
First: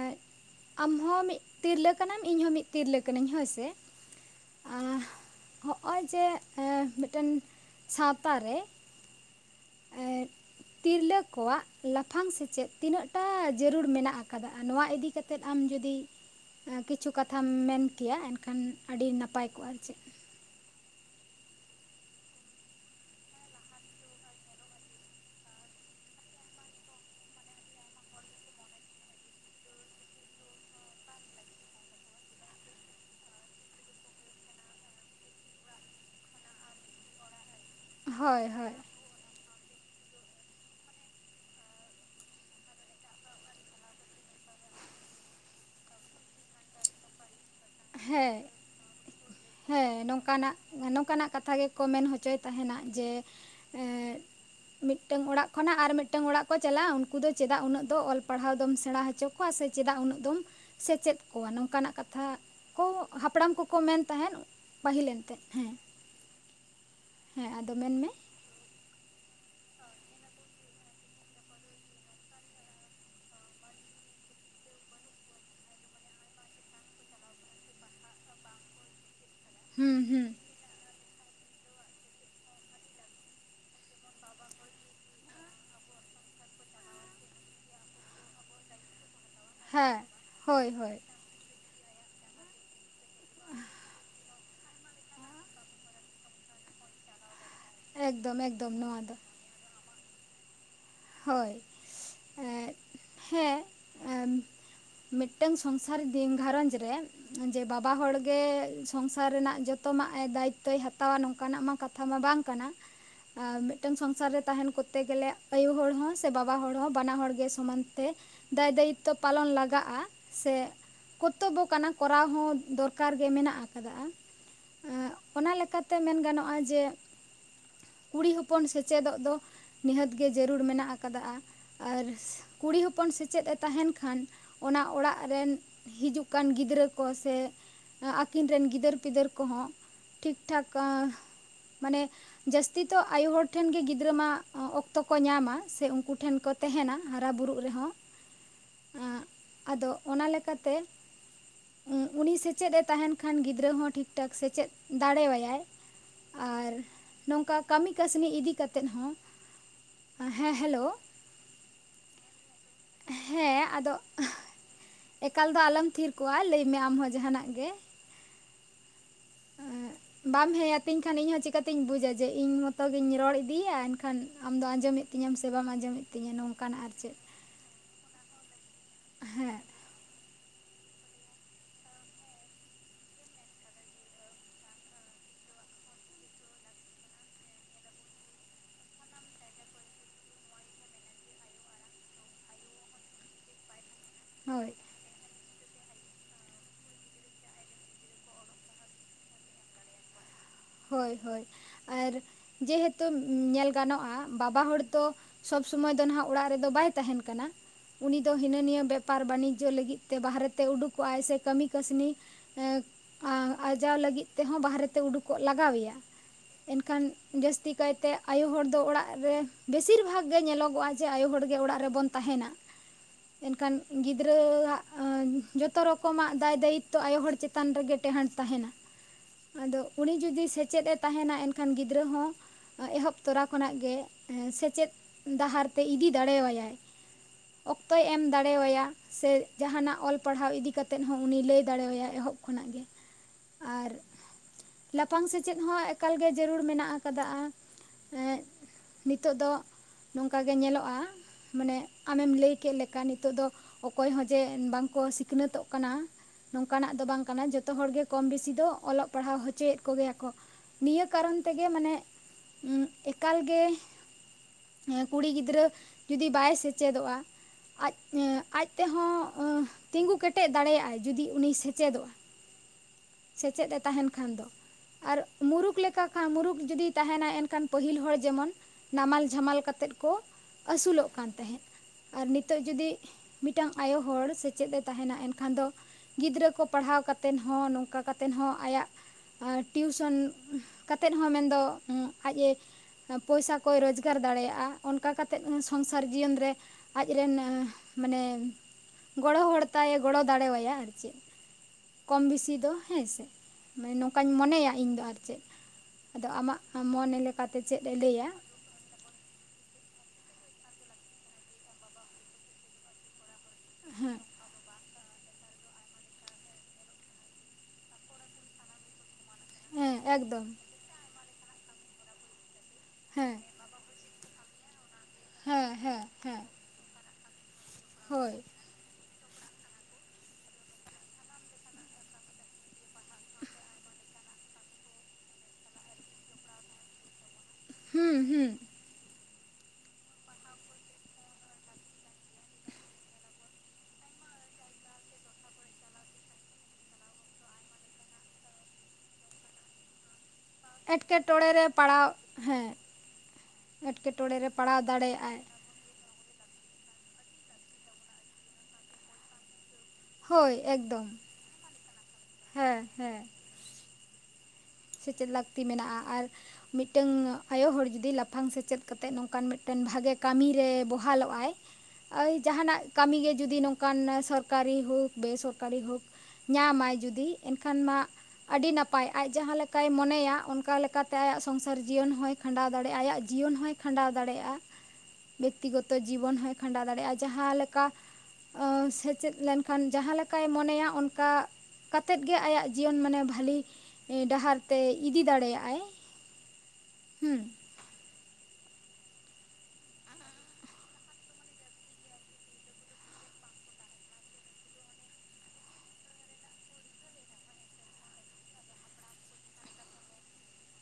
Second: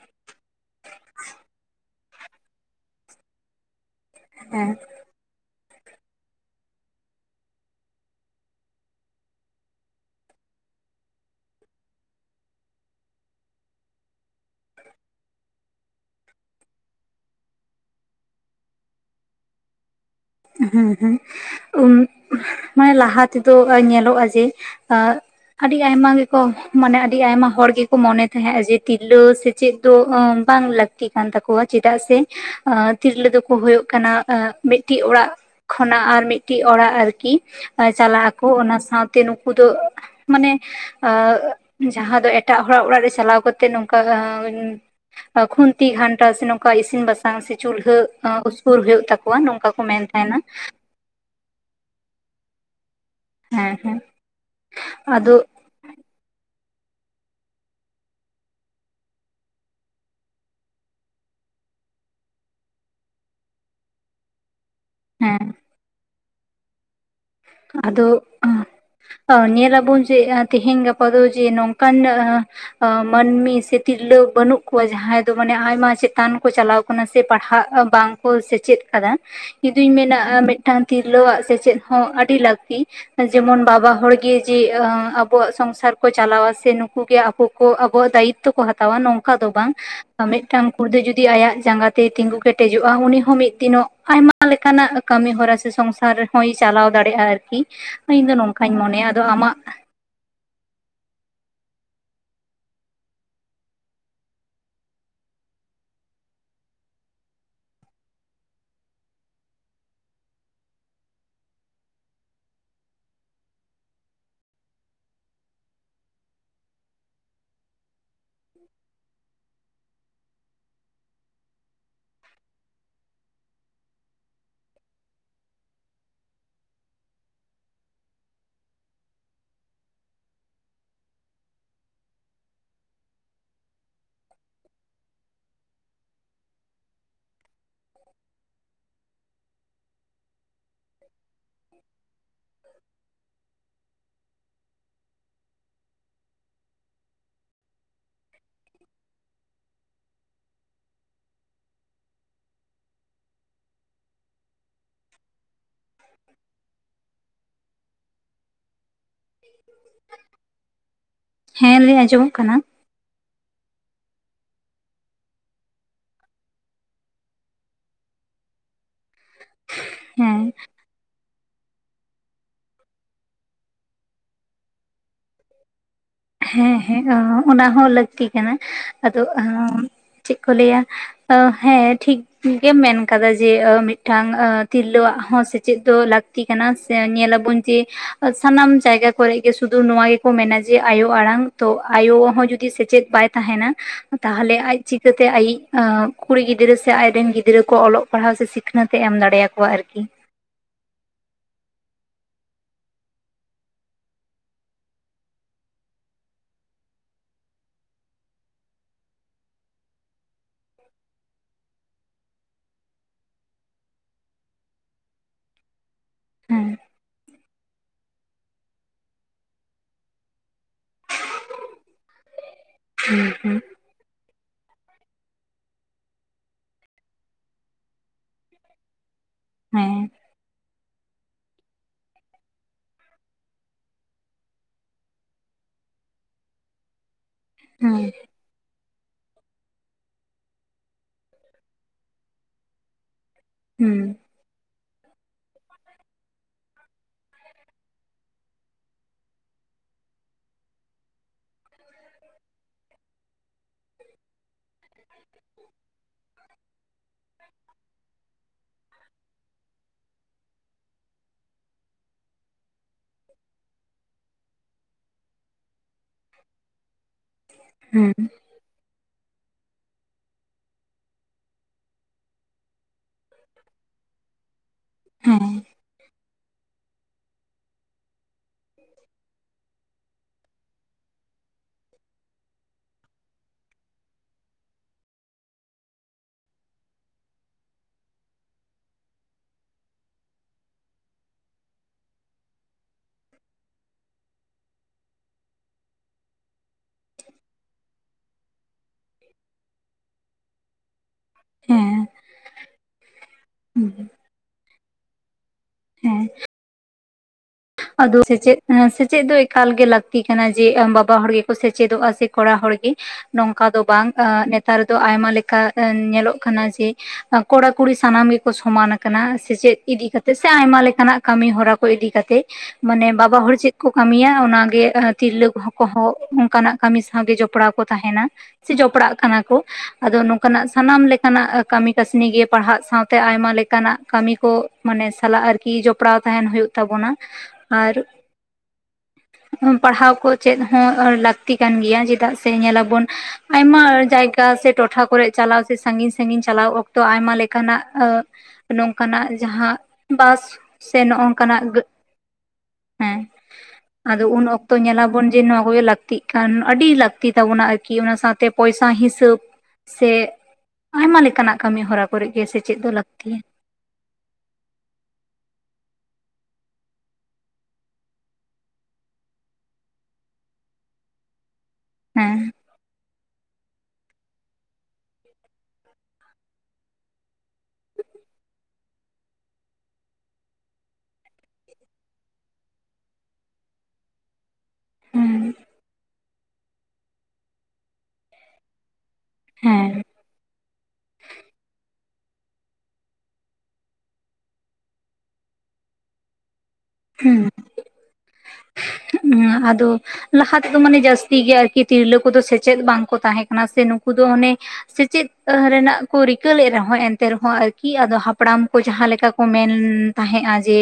ᱟᱢ ᱦᱚᱸ ᱢᱤᱫ ᱛᱤᱨᱞᱟᱹ ᱠᱟᱱᱟᱢ ᱤᱧ ᱦᱚᱸ ᱢᱤᱫ ᱛᱤᱨᱞᱟᱹ ᱠᱟᱹᱱᱟᱹᱧ ᱦᱳᱭ ᱥᱮ᱾ ᱦᱮᱸ ᱟᱦ ᱦᱚᱸᱜᱼᱚᱭ ᱡᱮ ᱢᱤᱫᱴᱟᱝ ᱥᱟᱶᱛᱟ ᱨᱮ [inaudible] ᱛᱤᱨᱞᱟᱹ ᱠᱚᱣᱟᱜ ᱞᱟᱯᱷᱟᱝ ᱥᱮᱪᱮᱫ ᱛᱤᱱᱟᱹᱜ ᱴᱟ ᱡᱟᱹᱨᱩᱲ ᱢᱮᱱᱟᱜ ᱟᱠᱟᱫᱟ ᱱᱚᱣᱟ ᱤᱫᱤ ᱠᱟᱛ ᱛᱮ ᱛᱷᱟᱢ ᱡᱩᱫᱤ ᱮᱸ ᱠᱤᱪᱷᱩ ᱠᱟᱛᱷᱟᱢ ᱢᱮᱱ ᱠᱮᱭᱟ ᱮᱱᱠᱷᱟᱱ ᱟᱹᱰᱤ ᱱᱟᱯᱟᱭ ᱠᱚᱜᱼᱟ ᱟᱨ ᱪᱮᱫ᱾ ᱦᱮᱸ ᱦᱮᱸ᱾ ᱩᱱ ᱢᱟᱱᱮ ᱞᱟᱦᱟ ᱛᱮᱫᱚ ᱧᱮᱞᱚᱜᱼᱟ ᱡᱮ ᱟ ᱟᱹᱰᱤ ᱟᱭᱢᱟ ᱜᱮᱠᱚ ᱢᱟᱱᱮ ᱟᱹᱰᱤ ᱟᱭᱢᱟ ᱦᱚᱲ ᱜᱮᱠᱚ ᱢᱚᱱᱮ ᱛᱟᱦᱮᱸᱜᱼᱟ ᱡᱮ ᱛᱤᱨᱞᱟᱹ ᱥᱮ ᱪᱮᱫ ᱫᱚ ᱟ ᱵᱟᱝ ᱞᱟᱹᱠᱛᱤ ᱠᱟᱱ ᱪᱮᱫᱟᱜ ᱥᱮ ᱟ ᱛᱤᱨᱞᱟᱹ ᱫᱚᱠᱚ ᱦᱩᱭᱩᱜ ᱠᱟᱱᱟ ᱟ ᱢᱤᱫ ᱴᱤᱡ ᱚᱲᱟᱜ ᱠᱷᱚᱱᱟᱜ ᱟᱨ ᱢᱤᱫᱴᱤᱡ ᱚᱲᱟᱜ ᱟᱨᱠᱤ ᱪᱟᱞᱟᱜ ᱦᱳᱭ ᱟᱠᱚ ᱦᱳᱭ ᱚᱱᱟ ᱥᱟᱶ ᱛᱮ ᱱᱩᱠᱩ ᱫᱚ ᱢᱟᱱᱮ ᱟᱜ ᱡᱟᱦᱟ ᱫᱚ ᱮᱴᱟᱜ ᱦᱚᱲᱟᱜ ᱚᱲᱟᱜ ᱨᱮ ᱪᱟᱞᱟᱣ ᱠᱟᱛᱮᱜ ᱱᱚᱝᱠᱟ ᱟᱱ ᱟ ᱠᱷᱩᱱᱛᱤ ᱜᱷᱟᱱᱴᱟ ᱥᱮ ᱱᱚᱝᱠᱟ ᱤᱥᱤᱱ ᱵᱟᱥᱟᱝ ᱥᱮ ᱪᱩᱞᱦᱟᱹ ᱦᱮᱸ ᱩᱥᱠᱩᱨ ᱦᱩᱭᱩᱜ ᱛᱟᱠᱚᱣᱟ ᱱᱚᱝᱠᱟ ᱠᱚ ᱦᱮᱸ ᱢᱮᱱ ᱛᱟᱦᱮᱱᱟ ᱱᱚᱝᱠᱟᱱᱟᱜ ᱱᱚᱝᱠᱟᱱᱟᱜ ᱠᱟᱛᱷᱟ ᱜᱮᱠᱚ ᱢᱮᱱ ᱦᱚᱪᱚᱭ ᱛᱟᱦᱮᱱᱟ ᱡᱮ ᱦᱮᱸ ᱦᱮᱸ ᱮᱜ ᱢᱤᱫᱴᱟᱝ ᱟᱫᱚ ᱚᱲᱟᱜ ᱠᱷᱚᱱᱟᱜ ᱟᱨ ᱢᱤᱫᱴᱟᱝ ᱚᱲᱟᱜ ᱠᱚ ᱪᱟᱞᱟᱜᱼᱟ ᱩᱱᱠᱩ ᱫᱚ ᱪᱮᱫᱟᱜ ᱩᱱᱟᱹᱜ ᱫᱚ ᱚᱞ ᱯᱟᱲᱦᱟᱣ ᱫᱚᱢ ᱥᱮᱬᱟᱸ ᱦᱚᱪᱚ ᱠᱚᱣᱟ ᱥᱮ ᱪᱮᱫᱟᱜ ᱩᱱᱟᱹᱜ ᱫᱚᱢ ᱥᱮᱪᱮᱫ ᱠᱚᱣᱟ ᱱᱚᱝᱠᱟᱱᱟᱜ ᱠᱟᱛᱷᱟ ᱠᱚ ᱦᱟᱯᱲᱟᱢ ᱠᱚᱠᱚ ᱢᱮᱱ ᱛᱟᱦᱮᱸᱫ ᱯᱟᱹᱦᱤᱞ ᱮᱱᱛᱮ ᱦᱮᱸ᱾ ᱦᱮᱸ ᱟᱫᱚ ᱢᱮᱱᱢᱮ ᱟᱸᱦ ᱟ ᱧᱮᱞ ᱟᱵᱚᱱ ᱡᱮ ᱛᱮᱦᱮᱧ ᱜᱟᱯᱟ ᱫᱚ ᱡᱮ ᱱᱚᱝᱠᱟᱱ ᱟ ᱢᱟᱹᱱᱢᱤ ᱥᱮ ᱛᱤᱨᱞᱟᱹ ᱵᱟᱹᱱᱩᱜ ᱠᱚᱣᱟ ᱡᱟᱦᱟᱸᱭ ᱫᱚ ᱢᱟᱱᱮ ᱟᱭᱢᱟ ᱪᱮᱛᱟᱱ ᱪᱟᱞᱟᱣ ᱠᱟᱱᱟ ᱥᱮ ᱯᱟᱲᱦᱟᱜ ᱵᱟᱝ ᱠᱚ ᱥᱮᱪᱮᱫ ᱟᱠᱟᱫᱟ᱾ ᱤᱧᱫᱩᱧ ᱦᱩᱸ ᱢᱮᱱᱟ ᱦᱩᱸ ᱢᱤᱫᱴᱟᱝ ᱛᱤᱨᱞᱟᱹᱣᱟᱜ ᱥᱮᱪᱮᱫ ᱦᱚᱸ ᱟᱵᱤ ᱞᱟᱹᱠᱛᱤ ᱡᱮᱢᱚᱱ ᱵᱟᱵᱟ ᱦᱚᱲᱜᱮ ᱡᱮ ᱟᱸ ᱟᱵᱚᱣᱟᱜ ᱥᱚᱝᱥᱟᱨ ᱠᱚ ᱪᱟᱞᱟᱣᱟ ᱥᱮ ᱱᱩᱠᱩᱜ ᱜᱮ ᱟᱵᱚ ᱠᱚ ᱟᱵᱚᱣᱟᱜ ᱫᱟᱭᱤᱛᱛᱚ ᱠᱚ ᱦᱟᱛᱟᱣᱟ ᱱᱚᱝᱠᱟ ᱫᱚ ᱵᱟᱝ ᱦᱮᱸ ᱦᱳᱭ ᱢᱤᱫᱴᱟᱝ ᱠᱩᱲᱤ ᱦᱳᱭ ᱫᱟ ᱡᱩᱫᱤ ᱟᱭᱟᱜ ᱡᱟᱸᱜᱟ ᱛᱮ ᱛᱤᱸᱜᱩ ᱠᱮᱴᱮᱡᱚᱜᱼᱟ ᱩᱱᱤ ᱦᱚᱸ ᱢᱤᱫ ᱫᱤᱱᱚᱜ ᱟᱭᱢᱟ ᱞᱮᱠᱟᱱᱟᱜ ᱠᱟᱹᱢᱤ ᱦᱚᱨᱟ ᱥᱮ ᱥᱚᱝᱥᱟᱨ ᱨᱮ ᱦᱚᱸᱭ ᱪᱟᱞᱟᱣ ᱫᱟᱲᱮᱭᱟᱜᱼᱟ ᱟᱨᱠᱤ᱾ ᱤᱧ ᱫᱚ ᱮᱠᱫᱚᱢ ᱱᱚᱝᱠᱟᱧ ᱮᱠᱫᱚᱢ ᱱᱚᱣᱟ ᱢᱚᱱᱮᱭᱟ ᱫᱚ ᱟᱫᱚ ᱟᱢᱟᱜ ᱦᱳᱭ ᱦᱮᱸᱜ ᱦᱮᱸ ᱮᱸᱢ ᱢᱤᱫᱴᱟᱝ ᱥᱚᱝᱥᱟᱨ ᱫᱤᱱ ᱜᱷᱟᱨᱚᱸᱡᱽ ᱨᱮ ᱡᱮ ᱵᱟᱵᱟ ᱦᱚᱲᱜᱮ ᱥᱚᱝᱥᱟᱨ ᱨᱮᱱᱟᱜ ᱡᱚᱛᱚ ᱢᱟᱜ ᱮ ᱫᱟᱭᱤᱛᱛᱚᱭ ᱦᱟᱛᱟᱣᱟ ᱱᱚᱝᱠᱟᱱᱟᱜ ᱢᱟ ᱠᱟᱛ ᱠᱟᱛᱷᱟ ᱢᱟ ᱵᱟᱝ ᱠᱟᱱᱟ᱾ ᱟᱸ ᱢᱤᱫᱴᱟᱝ ᱥᱚᱝᱥᱟᱨ ᱨᱮ ᱛᱟᱦᱮᱱ ᱠᱚᱨᱛᱮ ᱜᱮᱞᱮ ᱟᱭᱩ ᱦᱚᱲ ᱦᱚᱸ ᱥᱮ ᱵᱟᱵᱟ ᱦᱚᱲ ᱦᱚᱸ ᱵᱟᱱᱟ ᱦᱚᱲ ᱜᱮ ᱥᱚᱢᱟᱱ ᱛᱮ ᱫᱟᱭ ᱫᱟᱭᱤᱛᱛᱚ ᱯᱟᱞᱚᱱ ᱞᱟᱜᱟᱜᱼᱟ, ᱥᱮ ᱠᱚᱨᱛᱚᱵᱵᱚ ᱠᱟᱱᱟ, ᱠᱚᱨᱟᱣ ᱦᱚᱸ ᱫᱚᱨᱠᱟᱨ ᱜᱮ ᱢᱮᱱᱟᱜ ᱟᱠᱟᱫᱟ᱾ ᱮᱸᱜ ᱚᱱᱟ ᱞᱮᱠᱟᱛᱮ ᱢᱮᱱ ᱜᱟᱱᱚᱜᱼᱟ᱾ ᱡᱮ ᱠᱩᱲᱤ ᱦᱚᱯᱚᱱ ᱥᱮᱪᱮᱫᱚᱜ ᱫᱚ, ᱱᱤᱦᱟᱹᱛ ᱜᱮ ᱡᱟᱹᱨᱩᱲ ᱢᱮᱱᱟᱜ ᱟᱠᱟᱫᱟ᱾ ᱟᱨ ᱠᱩᱲᱤ ᱦᱚᱯᱚᱱ ᱥᱮᱪᱮᱫ ᱮ ᱛᱟᱦᱮᱱ ᱠᱷᱟᱱ, ᱚᱱᱟ ᱚᱲᱟᱜ ᱨᱮᱱ ᱦᱤᱡᱩᱜ ᱠᱟᱱ ᱜᱤᱫᱽᱨᱟᱹ ᱠᱚ ᱥᱮ, ᱟᱹᱠᱤᱱ ᱨᱮᱱ ᱜᱤᱫᱟᱹᱨ ᱯᱤᱫᱟᱹᱨ ᱠᱚᱦᱚᱸ ᱴᱷᱤᱠ ᱴᱷᱟᱠᱟᱹ ᱢᱟᱱᱮ ᱡᱟᱹᱥᱛᱤ ᱛᱚ ᱟᱭᱳ ᱦᱚᱲ ᱴᱷᱮᱱᱜᱮ ᱜᱤᱫᱽᱨᱟᱹ ᱢᱟ ᱚᱠ ᱛᱚ ᱠᱚ ᱧᱟᱢᱟ, ᱥᱮ ᱩᱱᱠᱩ ᱴᱷᱮᱱ ᱠᱚ ᱛᱟᱦᱮᱱᱟ ᱦᱟᱨᱟ ᱵᱩᱨᱩᱜ ᱨᱮᱦᱚᱸ ᱚᱸᱜ ᱟᱫᱚ ᱚᱱᱟ ᱞᱮᱠᱟᱛᱮ ᱩᱸᱜ ᱩᱱᱤ ᱥᱮᱪᱮᱫ ᱮ ᱛᱟᱦᱮᱱ ᱠᱷᱟᱱ, ᱜᱤᱫᱽᱨᱟᱹ ᱦᱚᱸ ᱴᱷᱤᱠ ᱴᱷᱟᱠ ᱥᱮᱪᱮᱫ ᱫᱟᱲᱮᱣᱟᱭᱟᱭ᱾ ᱟᱨ ᱱᱚᱝᱠᱟ ᱠᱟᱹᱢᱤ ᱠᱟᱹᱥᱱᱤ ᱤᱫᱤ ᱠᱟᱛᱮᱫ ᱦᱚᱸ ᱦᱮᱸ ᱦᱮᱞᱳ ᱦᱮᱸ ᱞᱟᱹᱭ ᱟᱸᱡᱚᱢᱚᱜ ᱠᱟᱱᱟ ᱦᱮᱸ ᱟᱫᱚ [inaudible] ᱮᱠᱟᱞ ᱫᱚ ᱟᱞᱚᱢ ᱛᱷᱤᱨ ᱠᱚᱜᱼᱟ, ᱞᱟᱹᱭᱢᱮ ᱟᱢ ᱦᱚᱸ ᱡᱟᱦᱟᱱᱟᱜ ᱜᱮ᱾ [inaudible] ᱵᱟᱢ ᱦᱮᱸ ᱟᱹᱛᱤᱧ ᱠᱷᱟᱱ ᱤᱧᱦᱚᱸ ᱪᱤᱠᱟᱹᱛᱤᱧ ᱵᱩᱡᱟ, ᱡᱮ ᱤᱧ ᱢᱚᱛᱚᱜᱤᱧ ᱨᱚᱲ ᱤᱫᱤᱭᱟ ᱮᱱᱠᱷᱟᱱ ᱟᱢ ᱫᱚ ᱟᱸᱡᱚᱢᱮᱫ ᱛᱤᱧᱟᱹ ᱥᱮ ᱵᱟᱢ ᱟᱸᱡᱚᱢᱮᱫᱛᱤᱧᱟᱹ ᱦᱮᱸ ᱦᱮᱸ ᱚᱸ ᱚᱱᱟ ᱦᱚᱸ ᱞᱟᱹᱠᱛᱤ ᱠᱟᱱᱟ ᱟᱫᱚ ᱦᱮᱸ ᱪᱮᱫ ᱠᱚ ᱞᱟᱹᱭᱟ? ᱚ ᱦᱮᱸ ᱴᱷᱤᱠ ᱴᱷᱤᱠᱜᱮᱢ ᱢᱮᱱ ᱟᱠᱟᱫᱟ, ᱡᱮ ᱢᱤᱫᱴᱟᱝ ᱛᱤᱨᱞᱟᱹᱣᱟᱜ ᱦᱚᱸ ᱥᱮᱪᱮᱫ ᱫᱚ ᱞᱟᱹᱠ ᱛᱤ ᱠᱟᱱᱟ ᱥᱮ ᱧᱮᱞᱟᱵᱚᱱ ᱡᱮ ᱥᱟᱱᱟᱢ ᱡᱟᱭᱜᱟ ᱠᱚᱨᱮ ᱜᱮ ᱥᱩᱫᱷᱩ ᱱᱚᱣᱟ ᱜᱮᱠᱚ ᱢᱮᱱᱟ, ᱡᱮ ᱟᱭᱳ ᱟᱲᱟᱝ ᱛᱚ ᱟᱭᱳ ᱦᱚᱸ ᱡᱩᱫᱤ ᱥᱮᱪᱮᱫ ᱵᱟᱭ ᱛᱟᱦᱮᱱᱟ, ᱛᱟᱦᱚᱞᱮ ᱦᱳᱭ ᱟᱡ ᱪᱮᱫ ᱪᱤᱠᱟᱹᱛᱮ ᱟᱭᱤᱡ ᱟᱸ ᱠᱩᱲᱤ ᱜᱤᱫᱽᱨᱟᱹ ᱥᱮ ᱟᱡ ᱨᱮᱱ ᱜᱤᱫᱽᱨᱟᱹ ᱠᱚ ᱚᱞᱚᱜ ᱯᱟᱲᱦᱟᱣ ᱥᱮ ᱥᱤᱠᱷᱱᱟᱹᱛᱮ ᱮ ᱮᱢ ᱫᱟᱲᱮᱭᱟᱠᱚᱣᱟ᱾ ᱟᱨᱠᱤ? ᱦᱳᱭ ᱦᱳᱭ ᱟᱨ ᱡᱮᱦᱮᱛᱩ ᱧᱮᱞ ᱜᱟᱱᱚᱜᱼᱟ, ᱵᱟᱵᱟ ᱦᱚᱲ ᱫᱚ ᱥᱚᱵ ᱥᱚᱢᱚᱭ ᱫᱚ ᱱᱟᱦᱟᱜ ᱚᱲᱟᱜ ᱨᱮᱫᱚ ᱵᱟᱭ ᱛᱟᱦᱮᱱ ᱠᱟᱱᱟ᱾ ᱩᱱᱤ ᱫᱚ ᱦᱤᱱᱟᱹᱱᱤᱭᱟᱹ ᱵᱮᱯᱟᱨ ᱵᱟᱱᱤᱡᱽᱡᱚ ᱞᱟᱹᱜᱤᱫ ᱛᱮ ᱵᱟᱦᱨᱮᱛᱮ ᱩᱰᱩᱠᱚᱜᱼ ᱟᱭ ᱥᱮ ᱠᱟᱹᱢᱤ ᱠᱟᱹᱥᱱᱤ ᱮᱸᱜ ᱟ ᱟᱨᱡᱟᱣ ᱞᱟᱹᱜᱤᱫ ᱛᱮᱦᱚᱸ ᱵᱟᱦᱚᱨᱮᱛᱮ ᱩᱰᱩᱠ ᱠᱚᱜ ᱞᱟᱜᱟᱣᱮᱭᱟ ᱦᱮᱸ ᱮᱱᱠᱷᱟᱱ ᱡᱟᱹᱥᱛᱤ ᱠᱟᱭᱛᱮ ᱟᱭᱳ ᱦᱚᱲ ᱫᱚ ᱚᱲᱟᱜ ᱨᱮ, ᱵᱮᱥᱤᱨ ᱵᱷᱟᱜᱽ ᱜᱮ ᱧᱮᱞᱚᱜᱚᱜᱼᱟ᱾ ᱡᱮ ᱟᱭᱳ ᱦᱚᱲ ᱜᱮ ᱚᱲᱟᱜ ᱨᱮᱵᱚᱱ ᱛᱟᱦᱮᱱᱟ᱾ ᱦᱮᱸ ᱮᱱᱠᱷᱟᱱ ᱜᱤᱫᱽᱨᱟᱹᱣᱟᱜ ᱡᱚᱛᱚ ᱨᱚᱠᱚᱢᱟᱜ ᱫᱟᱭ ᱫᱟᱭᱤᱛᱛᱚ ᱟᱭᱳ ᱦᱚᱲ ᱪᱮᱛᱟᱱ ᱨᱮᱜᱮ ᱴᱮᱦᱟᱸᱰ ᱛᱟᱦᱮᱱᱟ᱾ [inaudible] ᱟᱫᱚ ᱩᱱᱤ ᱡᱩᱫᱤ ᱥᱮᱪᱮᱫ ᱮ ᱛᱟᱦᱮᱱᱟ, ᱮᱱᱠᱷᱟᱱ ᱜᱤᱫᱽᱨᱟᱹ ᱦᱚᱸ ᱮᱦᱚᱵ ᱛᱚᱨᱟ ᱠᱷᱚᱱᱟᱜ ᱜᱮ ᱮᱸ ᱥᱮᱪᱮᱫ ᱰᱟᱦᱟᱨ ᱛᱮ ᱤᱫᱤ ᱫᱟᱲᱮᱣᱟᱭᱟᱭ᱾ [inaudible] ᱚᱠᱛᱚᱭ ᱮᱢ ᱫᱟᱲᱮᱣᱟᱭᱟ ᱥᱮ ᱡᱟᱦᱟᱱᱟᱜ ᱚᱞ ᱯᱟᱲᱦᱟᱣ ᱤᱫᱤ ᱠᱟᱛᱮᱫ ᱦᱚᱸ ᱩᱱᱤ ᱞᱟᱹᱭ ᱫᱟᱲᱮᱣᱟᱭ, ᱮᱦᱚᱵ ᱠᱷᱚᱱᱟᱜ ᱜᱮ᱾ ᱟᱨ ᱦᱩᱸᱼᱼ ᱞᱟᱯᱷᱟᱝ ᱥᱮᱪᱮᱫ ᱦᱚᱸ ᱮᱠᱟᱞ ᱜᱮ ᱡᱟᱹᱨᱩᱲ ᱢᱮᱱᱟᱜ ᱟᱠᱟᱫᱟ ᱮᱸᱜ ᱱᱤᱛᱚᱜ ᱫᱚ᱾ ᱱᱚᱝᱠᱟ ᱜᱮ ᱧᱮᱞᱚᱜᱼᱟ ᱢᱟᱱᱮ ᱟᱢᱮᱢ ᱞᱟᱹᱭ ᱠᱮᱫ ᱞᱮᱠᱟ, ᱱᱤᱛᱚᱜ ᱫᱚ ᱚᱠᱚᱭ ᱦᱚᱸ ᱡᱮ ᱵᱟᱝᱠᱚ ᱥᱤᱠᱷᱱᱟᱹᱛᱚᱜ ᱠᱟᱱᱟ᱾ ᱱᱚᱝᱠᱟᱱᱟᱜ ᱫᱚ ᱵᱟᱝ ᱡᱚᱛᱚ ᱦᱚᱲ ᱜᱮ ᱠᱚᱢ ᱵᱤᱥᱤ ᱫᱚ ᱚᱞᱚᱜ ᱯᱟᱲᱦᱟᱣ ᱦᱚᱪᱚᱭᱮᱫ ᱠᱚᱜᱮᱭᱟ ᱠᱚ ᱱᱤᱭᱟᱹ ᱠᱟᱨᱚᱱ ᱛᱮᱜᱮ ᱢᱟᱱᱮ ᱩᱜ ᱮᱠᱟᱞ ᱜᱮ ᱮ ᱠᱩᱲᱤ ᱜᱤᱫᱽᱨᱟᱹ ᱡᱩᱫᱤ ᱵᱟᱭ ᱥᱮᱪᱮᱫᱚᱜ-ᱟ ᱟᱡ ᱦᱩᱸ ᱮ ᱟᱡ ᱛᱮᱦᱚᱸ ᱛᱤᱸᱜᱩ ᱠᱮᱴᱮᱡ ᱫᱟᱲᱮᱭᱟᱜ-ᱟᱭ ᱡᱩᱫᱤ ᱩᱱᱤ ᱥᱮᱪᱮᱫᱚᱜ-ᱟ᱾ ᱥᱮᱪᱮᱫ ᱮ ᱛᱟᱦᱮᱱ ᱠᱷᱟᱱ ᱫᱚ ᱟᱨ ᱦᱮᱸ ᱢᱩᱨᱩᱠᱷ ᱞᱮᱠᱟ ᱢᱩᱨᱩᱠ ᱡᱩᱫᱤ ᱛᱟᱦᱮᱱᱟᱭ ᱮᱱ ᱠᱟᱱ ᱯᱟᱹᱦᱤᱞ ᱦᱚᱲ ᱡᱮᱢᱚᱱ ᱱᱟᱢᱟᱞ ᱡᱷᱟᱢᱟᱞᱛᱜ ᱠᱚ ᱟᱹᱥᱩᱞᱚᱜ ᱠᱟᱱ ᱛᱟᱦᱮᱸᱫ᱾ ᱟᱨ ᱱᱤᱛᱚᱜ ᱡᱩᱫᱤ ᱢᱤᱫᱴᱟᱝ ᱟᱭᱳ ᱦᱚᱲ ᱥᱮᱪᱮᱫ ᱮ ᱛᱟᱦᱮᱱᱟ ᱮᱱᱠᱷᱟᱱ ᱫᱚ ᱜᱤᱫᱽᱨᱟᱹ ᱠᱚ ᱯᱟᱲᱦᱟᱣ ᱠᱟᱛᱮᱫ ᱦᱚᱸ ᱱᱚᱝᱠᱟ ᱠᱟᱛᱮᱫ ᱦᱚᱸ ᱟᱭᱟᱜ ᱴᱤᱭᱩᱥᱚᱱ ᱠᱟᱛᱮᱫ ᱦᱚᱸ ᱢᱮᱱᱫᱚ ᱟᱡ ᱮ ᱯᱚᱭᱥᱟ ᱠᱚᱭ ᱨᱳᱡᱽᱜᱟᱨ ᱫᱟᱲᱮᱭᱟᱜ-ᱟ ᱚᱱᱠᱟ ᱠᱟᱛᱮᱜ ᱦᱚ ᱥᱚᱝᱥᱟᱨ ᱡᱤᱭᱚᱱ ᱨᱮ ᱟᱡᱨᱮᱱ ᱮ ᱢᱟᱱᱮ ᱜᱚᱲᱚ ᱦᱚᱲ ᱛᱟᱭ ᱜᱚᱲᱚ ᱫᱟᱲᱮᱣᱟᱭᱟ ᱟᱨ ᱪᱮᱫ, ᱦᱮᱸ ᱠᱚᱢ ᱵᱤᱥᱤ ᱫᱚ ᱦᱮᱸ ᱥᱮ? ᱢᱟᱱᱮ ᱦᱩᱸ ᱱᱚᱝᱠᱟᱧ ᱢᱚᱱᱮᱭᱟ ᱤᱧ ᱫᱚ ᱟᱨ ᱪᱮᱫ ᱦᱮᱸ ᱟᱫᱚ ᱟᱢᱟᱜ ᱢᱚᱱᱮ ᱞᱮᱜ ᱟᱫᱚ ᱥᱮ ᱥᱮᱪᱮ ᱥᱮᱪᱮᱫ ᱫᱚ ᱮᱠᱟᱞ ᱜᱮ ᱞᱟᱹᱠᱛᱤ ᱠᱟᱱᱟ ᱡᱮ ᱟᱢ ᱵᱟᱵᱟ ᱦᱚᱲ ᱜᱮᱠᱚ ᱥᱮᱪᱮᱫᱚᱜ-ᱟ ᱥᱮ ᱠᱚᱲᱟ ᱦᱚᱲ ᱜᱮ᱾ ᱱᱚᱝᱠᱟ ᱫᱚ ᱵᱟᱝ ᱟ ᱱᱮᱛᱟᱨ ᱫᱚ ᱟᱭᱢᱟ ᱞᱮᱠᱟ ᱧᱮᱞᱚᱜ ᱠᱟᱱᱟ ᱡᱮ, ᱠᱚᱲᱟ ᱠᱩᱲᱤ ᱥᱟᱱᱟᱢ ᱜᱮᱠᱚ ᱥᱚᱢᱟᱱ ᱟᱠᱟᱱᱟ᱾ ᱥᱮᱪᱮᱫ ᱦᱮᱸ ᱤᱫᱤ ᱠᱟᱛᱮ ᱮᱠᱫᱚᱢ ᱥᱮ ᱟᱭᱢᱟ ᱞᱮᱠᱟᱱᱟᱜ ᱠᱟᱹᱢᱤ ᱦᱚᱨᱟ ᱠᱚ ᱤᱫᱤ ᱠᱟᱛᱮᱜ ᱢᱟᱱᱮ ᱦᱮᱸ ᱵᱟᱵᱟ ᱦᱚᱲᱚᱲ ᱪᱮᱫ ᱠᱚ ᱠᱟᱹᱢᱤᱭᱟ ᱚᱱᱟᱜᱮ ᱛᱤᱨᱞᱟᱹ ᱦᱮᱸ ᱦᱮᱸ ᱠᱚᱦᱚᱸ ᱦᱮᱸ ᱚᱱᱠᱟᱱᱟᱜ ᱠᱟᱹᱢᱤ ᱥᱟᱶᱜᱮ ᱡᱚᱵ ᱯᱲᱟᱣ ᱠᱚ ᱛᱟᱦᱮᱱᱟ ᱦᱳᱭ ᱥᱮ ᱡᱚᱯᱲᱟᱜ ᱠᱟᱱᱟ ᱠᱚ ᱟᱫᱚ ᱱᱚᱝᱠᱟᱱᱟᱜ ᱥᱟᱱᱟᱢ ᱞᱮᱠᱟᱱᱟᱜ ᱠᱟᱹᱢᱤ ᱠᱟᱹᱥᱱᱤ ᱜᱮ ᱯᱟᱲᱦᱟᱜ ᱥᱟᱶᱛᱮ ᱟᱭᱢᱟ ᱞᱮᱠᱟᱱᱟᱜ ᱠᱟᱹᱢᱤ ᱠᱚ ᱢᱟᱱᱮ ᱥᱟᱞᱟᱜ ᱟᱨᱠᱤ ᱡᱚᱯᱲᱟᱣ ᱛᱟᱦᱮᱱ ᱦᱩᱭᱩᱜ ᱛᱟᱵᱳᱱᱟ᱾ ᱟᱨ ᱦᱩᱸ ᱦᱩᱸ ᱯᱟᱲᱦᱟᱣ ᱠᱚ ᱪᱮᱫᱽ ᱦᱚᱸ ᱞᱟᱹᱠᱛᱤ ᱠᱟᱱ ᱜᱮᱭᱟ ᱪᱮᱫᱟᱜ ᱥᱮ ᱧᱮᱞᱟᱵᱚᱱ ᱟᱭᱢᱟ ᱡᱟᱭᱜᱟ ᱥᱮ ᱴᱚᱴᱷᱟ ᱠᱚᱨᱮᱜ ᱪᱟᱞᱟᱣ ᱥᱮ ᱥᱟᱜᱤᱧ ᱥᱟᱜᱤᱧ ᱪᱟᱞᱟᱣ ᱚᱠᱛᱚ ᱟᱭᱢᱟ ᱞᱮᱠᱟᱱᱟᱜ ᱱᱚᱝᱠᱟᱱᱟᱜ ᱡᱟᱦᱟᱸ ᱵᱟᱥ, ᱥᱮ ᱮᱴᱠᱮᱴᱚᱬᱮᱸ ᱨᱮ ᱱᱚᱜᱝᱠᱟᱱᱟᱜ ᱯᱟᱲᱟᱣ, ᱦᱮᱸ᱾ ᱦᱮᱸ ᱟᱫᱚ ᱮᱴᱠᱮᱴᱚᱬᱮ ᱩᱱ ᱨᱮ ᱚᱠᱛᱚ ᱯᱟᱲᱟᱣ ᱧᱮᱞᱟᱵᱚᱱ ᱫᱟᱲᱮᱭᱟᱜᱼᱟᱭ ᱡᱮ ᱱᱚᱣᱟ ᱦᱚᱭ ᱞᱟᱹᱠᱛᱤᱜ ᱠᱟᱱ ᱟᱹᱰᱤ ᱞᱟᱹᱠᱛᱤ ᱛᱟᱵᱚᱱᱟ ᱟᱨᱠᱤ ᱚᱱᱟ ᱥᱟᱶᱛᱮ ᱯᱚᱭᱥᱟ ᱦᱤᱥᱟᱹᱵᱽ, ᱥᱮ ᱦᱳᱭ ᱮᱠᱫᱚᱢ ᱟᱭᱢᱟ ᱞᱮᱠᱟᱱᱟᱜ ᱠᱟᱹᱢᱤ ᱦᱚᱨᱟ ᱠᱚᱨᱮᱜ ᱜᱮ ᱥᱮᱪᱮᱫ ᱦᱮᱸ ᱫᱚ ᱦᱮᱸ ᱞᱟᱹᱠᱛᱤᱭᱟ᱾ ᱥᱮᱪᱮᱫ ᱞᱟᱹᱠᱛᱤ ᱢᱮᱱᱟᱜ-ᱟ ᱟᱨ ᱢᱤᱫᱴᱟᱝ ᱟᱭᱳ ᱦᱚᱲ ᱡᱩᱫᱤ ᱞᱟᱯᱷᱟᱝ ᱥᱮᱪᱮᱫ ᱠᱟᱛᱮᱜ ᱱᱚᱝᱠᱟᱱ ᱢᱤᱫᱴᱟᱱ ᱵᱷᱟᱜᱮ ᱠᱟᱹᱢᱤᱨᱮ ᱵᱚᱦᱟᱞᱚᱜ ᱟᱭ᱾ ᱳᱭ ᱦᱮᱸ ᱡᱟᱦᱟᱱᱟᱜ ᱠᱟᱹᱢᱤ ᱜᱮ ᱡᱩᱫᱤ ᱱᱚᱝᱠᱟᱱ ᱥᱚᱨᱠᱟᱨᱤ ᱦᱳᱠ ᱵᱮᱥᱚᱨᱠᱟᱨᱤ ᱦᱳᱠ ᱧᱟᱢᱟᱭ ᱡᱩᱫᱤ ᱮᱱᱠᱷᱟᱱ ᱢᱟ ᱟᱹᱰᱤ ᱱᱟᱯᱟᱭ ᱟᱡ ᱡᱟᱦᱟᱸ ᱞᱮᱠ ᱠᱟᱭ ᱢᱚᱱᱮᱭᱟ ᱚᱱᱠᱟ ᱞᱮᱠᱟᱛᱮ ᱟᱭᱟᱜ ᱥᱚᱝᱥᱟᱨ ᱡᱤᱭᱚᱱ ᱦᱚᱸᱭ ᱠᱷᱟᱸᱰᱟᱣ ᱫᱟᱲᱮᱭᱟᱜ-ᱟ ᱟᱭᱟᱜ ᱡᱤᱭᱚᱱ ᱦᱚᱸᱭ ᱠᱷᱟᱸᱰᱟᱣ ᱫᱟᱲᱮᱭᱟᱜ-ᱟ᱾ ᱦᱮᱸ ᱵᱮᱠᱛᱤ ᱜᱚᱛᱚ ᱡᱤᱵᱚᱱ ᱦᱚᱭ ᱠᱷᱟᱸᱰᱟᱣ ᱫᱟᱲᱮᱭᱟᱜ-ᱟ ᱡᱟᱦᱟᱸ ᱞᱮᱠᱟ ᱚ ᱥᱮᱪᱮᱫ ᱞᱮᱱᱠᱷᱟᱱ ᱦᱮᱸ ᱡᱟᱦᱟᱸ ᱢᱚᱱᱮᱭᱟ ᱚᱱᱠᱟ ᱠᱟᱛ ᱛᱮᱫ ᱜᱮ ᱟᱭᱟᱜ ᱡᱤᱭᱚᱱ ᱢᱟᱱᱮ ᱵᱷᱟᱞᱤ ᱰᱟᱦᱟᱨ ᱛᱮ ᱤᱫᱤ ᱫᱟᱲᱮᱭᱟᱜ-ᱟᱭ᱾ ᱦᱩᱸ ᱩ ᱜᱮ ᱟᱫᱚ ᱞᱟᱦᱟ ᱛᱮᱫᱚ ᱢᱟᱱᱮ ᱡᱟᱹᱥᱛᱤ ᱜᱮ ᱟᱨᱠᱤ ᱛᱤᱨᱞᱟᱹ ᱠᱚᱫᱚ ᱥᱮᱪᱮᱝ ᱵᱟᱝᱠᱚ ᱛᱟᱦᱮᱸ ᱠᱟᱱᱟ ᱥᱮ ᱱᱩᱠᱩ ᱫᱚ ᱚᱱᱮ-ᱴ ᱥᱮᱪᱮᱫ ᱨᱮᱱᱟᱜ ᱠᱚ ᱨᱤᱠᱟᱹ ᱞᱮᱫᱮᱫ ᱨᱮᱦᱚᱸ ᱮᱱᱛᱮ ᱨᱮᱦᱚᱸ ᱟᱨᱠᱤ ᱟᱫᱚ ᱦᱟᱯᱲᱟᱢ ᱠᱚ ᱡᱟᱦᱟᱸᱮ ᱞᱮᱠᱟ ᱠᱚ ᱢᱮᱱ ᱛᱟᱦᱮᱸᱫ-ᱟ ᱡᱮ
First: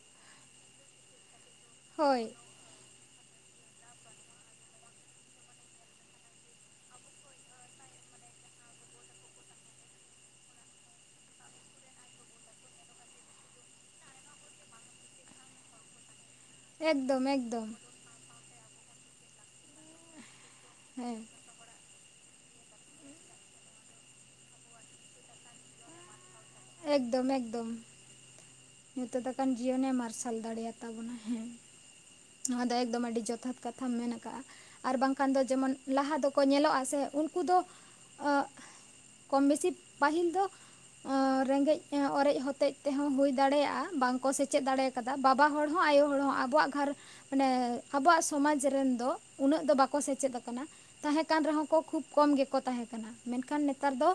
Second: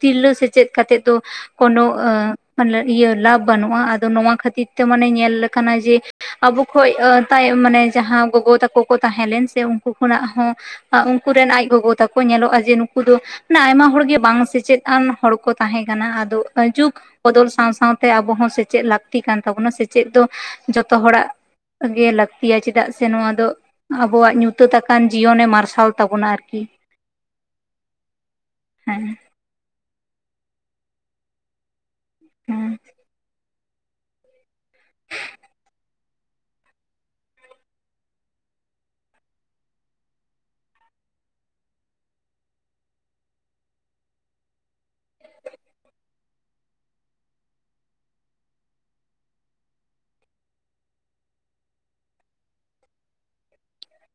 ᱛᱤᱨᱞᱟᱹ ᱥᱮᱪᱮᱫ ᱠᱟᱛᱮᱜ ᱫᱚ ᱠᱳᱱᱳ ᱦᱳᱭ ᱯᱟᱞᱞᱟᱨ ᱤᱭᱟᱹ ᱞᱟᱵᱷ ᱵᱟᱹᱱᱩᱜ-ᱟ ᱟᱫᱚ ᱱᱚᱣᱟ ᱠᱷᱟᱹᱛᱤᱨ ᱛᱮ ᱢᱟᱱᱮ ᱧᱮᱞ ᱟᱠᱟᱱᱟ ᱡᱮ ᱟᱵᱚ ᱠᱷᱚᱡ ᱛᱟᱭᱚᱢ ᱢᱟᱱᱮ ᱡᱟᱦᱟᱸ ᱜᱚᱜᱚ ᱛᱟᱠᱚ ᱠᱚ ᱛᱟᱦᱮᱸ ᱞᱮᱱ ᱥᱮ ᱩᱱᱠᱩ ᱠᱷᱚᱱᱟᱜ ᱦᱚᱸ ᱩᱱᱠᱩ ᱨᱮᱱ ᱟᱡ ᱜᱚᱜᱚ ᱛᱟᱠᱚ ᱧᱮᱞᱚᱜᱼᱟ ᱡᱮ ᱱᱩᱠᱩ ᱫᱚ ᱢᱟᱱᱮ ᱟᱭᱢᱟ ᱦᱚᱲ ᱜᱮ ᱵᱟᱝ ᱥᱮᱪᱮᱫ ᱟᱱ ᱦᱚᱲ ᱠᱚ ᱛᱟᱦᱮᱸ ᱠᱟᱱᱟ, ᱟᱫᱚ ᱚᱱᱠᱟ ᱡᱩᱜᱽ ᱮᱠᱫᱚᱢ ᱵᱚᱫᱚᱞ ᱮᱠᱫᱚᱢ ᱥᱟᱶ ᱥᱟᱶᱛᱮᱼᱼ ᱛᱮ ᱟᱵᱚ ᱦᱚᱸ ᱥᱮᱪᱮᱫ ᱞᱟᱹᱠᱛᱤ ᱠᱟᱱ ᱛᱟᱵᱚᱱᱟ ᱥᱮᱪᱮᱫ ᱫᱚ ᱡᱷᱚᱛᱚ ᱦᱮᱸ ᱦᱚᱲᱟᱜ ᱜᱮ ᱞᱟᱹᱠᱛᱤᱭᱟ ᱪᱮᱫᱟᱜ ᱥᱮ ᱱᱚᱣᱟ ᱫᱚ ᱟᱵᱚᱣᱟᱜ ᱧᱩᱛᱟᱹᱛ ᱟᱠᱟᱱ ᱡᱤᱭᱚᱱᱮ ᱢᱟᱨᱥᱟᱞ ᱛᱟᱵᱚᱱᱟ ᱟᱨᱠᱤ᱾ ᱮᱠᱫᱚᱢ ᱮᱠᱫᱚᱢ᱾ ᱦᱮᱸ ᱧᱩᱛᱟᱹᱛ ᱟᱠᱟᱱ ᱡᱤᱭᱚᱱᱮ ᱢᱟᱨᱥᱟᱞ ᱫᱟᱲᱮᱭᱟᱛᱟ ᱵᱚᱱᱟ ᱦᱮᱸ ᱱᱚᱣᱟ ᱫᱚ ᱦᱮᱸ ᱮᱠᱫᱚᱢ ᱟᱹᱰᱤ ᱡᱚᱛᱷᱟᱛ ᱠᱟᱛᱷᱟᱢ ᱢᱮᱱ ᱠᱟᱜᱼᱟ ᱟᱨ ᱵᱟᱝᱠᱷᱟᱱ ᱫᱚ ᱡᱮᱢᱚᱱ ᱞᱟᱦᱟ ᱫᱚᱠᱚ ᱧᱮᱞᱚᱜᱼᱟ ᱥᱮ ᱩᱱᱠᱩ ᱫᱚ [unintelligible] ᱠᱚᱢ ᱵᱮᱥᱤ ᱯᱟᱹᱦᱤᱞ ᱫᱚ ᱚ ᱨᱮᱸᱜᱮᱡ ᱚᱨᱮᱡ ᱦᱚᱛᱮᱡ ᱛᱮᱦᱚᱸ ᱦᱩᱭ ᱫᱟᱲᱮᱭᱟᱜᱼᱟ ᱵᱟᱝᱠᱚ ᱥᱮᱪᱮᱫ ᱫᱟᱲᱮᱣ ᱠᱟᱫᱟ ᱵᱟᱵᱟ ᱦᱚᱲ ᱦᱚᱸ ᱟᱭᱳ ᱦᱚᱲ ᱦᱚᱸ ᱟᱵᱚᱣᱟᱜ ᱜᱷᱟᱨᱚ ᱢᱟᱱᱮ ᱟᱵᱚᱣᱟᱜ ᱥᱚᱢᱟᱡᱽ ᱨᱮᱱ ᱫᱚ ᱩᱱᱟᱹᱜ ᱫᱚ ᱵᱟᱠᱚ ᱥᱮᱪᱮᱫ ᱠᱟᱱᱟ᱾ ᱛᱟᱦᱮᱸ ᱠᱟᱱ ᱨᱮᱦᱚᱸ ᱠᱚ ᱠᱷᱩᱵ ᱠᱚᱢ ᱜᱮᱠᱚ ᱛᱟᱦᱮᱸ ᱠᱟᱱᱟ, ᱢᱮᱱᱠᱷᱟᱱ ᱱᱮᱛᱟᱨ ᱫᱚ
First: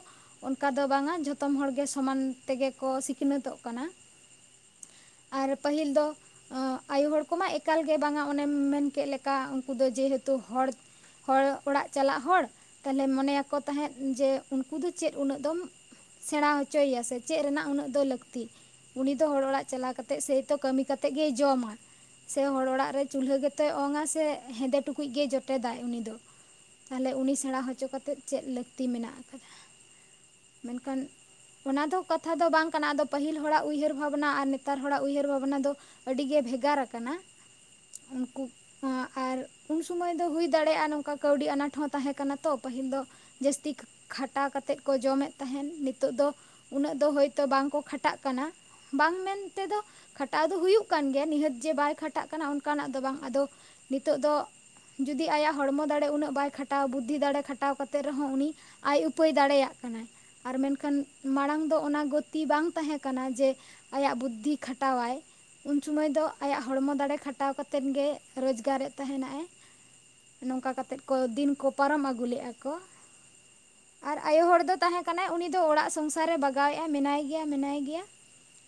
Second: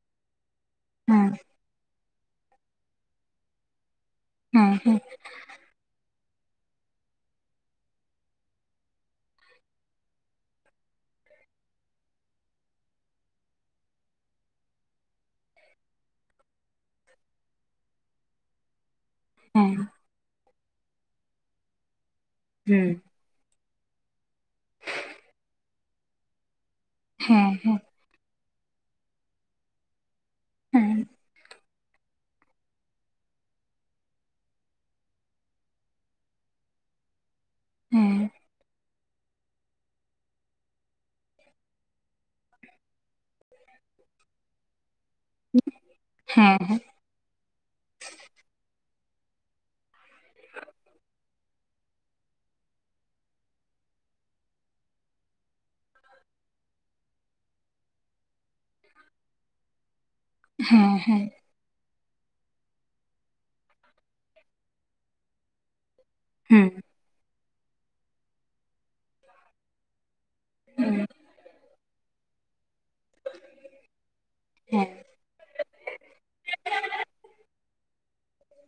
ᱚᱱᱠᱟ ᱫᱚ ᱵᱟᱝ-ᱟ ᱦᱮᱸ ᱡᱷᱚᱛᱚᱢ ᱦᱚᱲ ᱜᱮ ᱥᱚᱢᱟᱱ ᱛᱮᱜᱮ ᱠᱚ ᱥᱤᱠᱷᱱᱟᱹᱛᱚᱜ ᱠᱟᱱᱟ᱾ ᱦᱮᱸ ᱦᱮᱸ᱾ ᱟᱨ ᱯᱟᱹᱦᱤᱞ ᱫᱚ ᱟᱭᱩ ᱦᱚᱲ ᱠᱚᱢᱟ ᱮᱠᱟᱞ ᱜᱮ ᱵᱟᱝ-ᱟ ᱚᱱᱮᱢ ᱢᱮᱱ ᱠᱮᱫ ᱞᱮᱠᱟ ᱩᱱᱠᱩ ᱫᱚ ᱡᱮᱦᱮᱛᱩ ᱦᱚᱲ ᱦᱚᱲ ᱚᱲᱟᱜ ᱪᱟᱞᱟᱜ ᱦᱚᱲ ᱛᱟᱦᱞᱮ ᱢᱚᱱᱮᱭᱟᱠᱚ ᱛᱟᱦᱮᱸᱫ ᱡᱮ ᱩᱱᱠᱩ ᱫᱚ ᱪᱮᱫ ᱩᱱᱟᱹᱜ ᱫᱚᱢ ᱥᱮᱬᱟᱸ ᱦᱚᱪᱚᱭᱭᱟ ᱥᱮ ᱪᱮᱫ ᱨᱮᱱᱟᱜ ᱩᱱᱟᱹᱜ ᱫᱚ ᱞᱟᱹᱠᱛᱤ᱾ ᱩᱱᱤ ᱫᱚ ᱦᱚᱲ ᱚᱲᱟᱜ ᱦᱮᱸ ᱪᱟᱞᱟᱣ ᱠᱟᱛᱮᱫ ᱥᱮᱭ ᱛᱚ ᱠᱟᱹᱢᱤ ᱠᱟᱛᱮᱫ ᱜᱮᱭ ᱡᱚᱢᱟ ᱥᱮ ᱦᱚᱲ ᱦᱮᱸ ᱚᱲᱟᱜ ᱨᱮ ᱪᱩᱞᱦᱟᱹ ᱜᱮᱛᱚᱭ ᱚᱝᱼᱟ ᱥᱮ ᱦᱮᱸᱫᱮ ᱴᱩᱠᱩᱡ ᱜᱮᱭ ᱡᱚᱴᱮᱫᱟᱭ ᱩᱱᱤ ᱫᱚ᱾ ᱛᱟᱦᱞᱮ ᱩᱱᱤ ᱦᱮᱸ ᱥᱮᱬᱟᱸ ᱦᱚᱪᱚ ᱠᱟᱛᱮᱫ ᱪᱮᱫ ᱞᱟᱹᱠᱛᱤ ᱠᱟᱫᱟ᱾ ᱦᱮᱸ ᱢᱮᱱᱠᱷᱟᱱ ᱚᱱᱟ ᱫᱚ ᱠᱟᱛᱷᱟ ᱫᱚ ᱵᱟᱝ ᱠᱟᱱᱟ ᱟᱫᱚ ᱯᱟᱹᱦᱤᱞ ᱦᱚᱲᱟᱜ ᱩᱭᱦᱟᱹᱨ ᱵᱷᱟᱵᱱᱟ ᱟᱨ ᱱᱮᱛᱟᱨ ᱦᱚᱲᱟᱜ ᱩᱭᱦᱟᱹᱨ ᱵᱷᱟᱵᱱᱟ ᱫᱚ ᱟᱹᱰᱤ ᱜᱮ ᱵᱷᱮᱜᱟᱨ ᱠᱟᱱᱟ᱾ ᱦᱮᱸ ᱩᱱᱠᱩ ᱟᱨ ᱩᱱ ᱥᱚᱢᱚᱭ ᱫᱚ ᱦᱩᱭ ᱫᱟᱲᱮᱭᱟᱜᱼᱟ ᱱᱚᱝᱠᱟ ᱠᱟᱹᱣᱰᱤ ᱟᱱᱟᱴ ᱦᱚᱸ ᱛᱟᱦᱮᱸ ᱠᱟᱱᱟ ᱛᱚ ᱯᱟᱹᱦᱤᱞ ᱫᱚ᱾ ᱡᱟᱹᱥᱛᱤ ᱠᱷᱟᱴᱟᱣ ᱠᱟᱛᱮᱫ ᱠᱚ ᱡᱚᱢᱮᱫ ᱛᱟᱦᱮᱱ ᱱᱤᱛᱚᱜ ᱫᱚ ᱦᱮᱸ ᱦᱮᱸ ᱩᱱᱟᱹᱜ ᱫᱚ ᱦᱳᱭᱛᱳ ᱵᱟᱝᱠᱚ ᱠᱷᱟᱴᱟᱜ ᱠᱟᱱᱟ᱾ ᱵᱟᱝ ᱢᱮᱱ ᱛᱮᱫᱚ ᱠᱷᱟᱴᱟᱣ ᱫᱚ ᱦᱩᱭᱩᱜ ᱠᱟᱱ ᱜᱮᱭᱟ ᱱᱤᱦᱟᱹᱛ ᱡᱮ ᱵᱟᱭ ᱠᱷᱟᱴᱟᱜ ᱠᱟᱱᱟ ᱚᱱᱠᱟᱱᱟᱜ ᱫᱚ ᱵᱟᱝ ᱟᱫᱚ ᱱᱤᱛᱚᱜ ᱫᱚ ᱡᱩᱫᱤ ᱟᱭᱟᱜ ᱦᱚᱲᱢᱚ ᱫᱟᱲᱮ ᱩᱱᱟᱹᱜ ᱵᱟᱭ ᱠᱷᱟᱴᱟᱣᱟ ᱵᱩᱫᱽᱫᱷᱤ ᱫᱟᱲᱮ ᱠᱷᱟᱴᱟᱣ ᱠᱟᱛᱮᱫ ᱨᱮᱦᱚᱸ ᱩᱱᱤ ᱟᱭ ᱩᱯᱟᱹᱭ ᱫᱟᱲᱮᱭᱟᱜ ᱠᱟᱱᱟ ᱟᱨ ᱦᱮᱸ ᱢᱮᱱᱠᱷᱟᱱ ᱢᱟᱲᱟᱝ ᱫᱚ ᱚᱱᱟ ᱜᱚᱛᱤ ᱵᱟᱝ ᱛᱟᱦᱮᱸ ᱠᱟᱱᱟ ᱡᱮ ᱟᱭᱟᱜ ᱵᱩᱫᱽᱫᱷᱤ ᱠᱷᱟᱴᱟᱣᱟᱭ ᱩᱱ ᱥᱩᱢᱟᱹᱭ ᱫᱚ ᱟᱭᱟᱜ ᱦᱮᱸ ᱦᱚᱲᱢᱚ ᱫᱟᱲᱮ ᱠᱷᱟᱴ ᱠᱷᱟᱴᱟᱣ ᱠᱟᱛᱮᱫ ᱜᱮ ᱨᱚᱡᱽᱜᱟᱨᱮᱫ ᱛᱟᱦᱮᱱᱟᱭ ᱾ ᱱᱚᱝᱠᱟ ᱠᱟᱛᱮᱜ ᱠᱚ ᱫᱤᱱ ᱠᱚ ᱯᱟᱨᱚᱢ ᱟᱹᱜᱩ ᱞᱮᱜᱼᱟ ᱠᱚ ᱾ ᱟᱨ ᱟᱭᱳ ᱦᱚᱲ ᱫᱚ ᱦᱮᱸ ᱛᱟᱦᱮᱸ ᱠᱟᱱᱟᱭ ᱩᱱᱤ ᱫᱚ ᱚᱲᱟᱜ ᱥᱚᱝᱥᱟᱨᱮ ᱵᱟᱜᱟᱣᱮᱫᱼᱟ ᱢᱮᱱᱟᱭ ᱜᱮᱭᱟ ᱢᱮᱱᱟᱭ ᱜᱮᱭᱟ᱾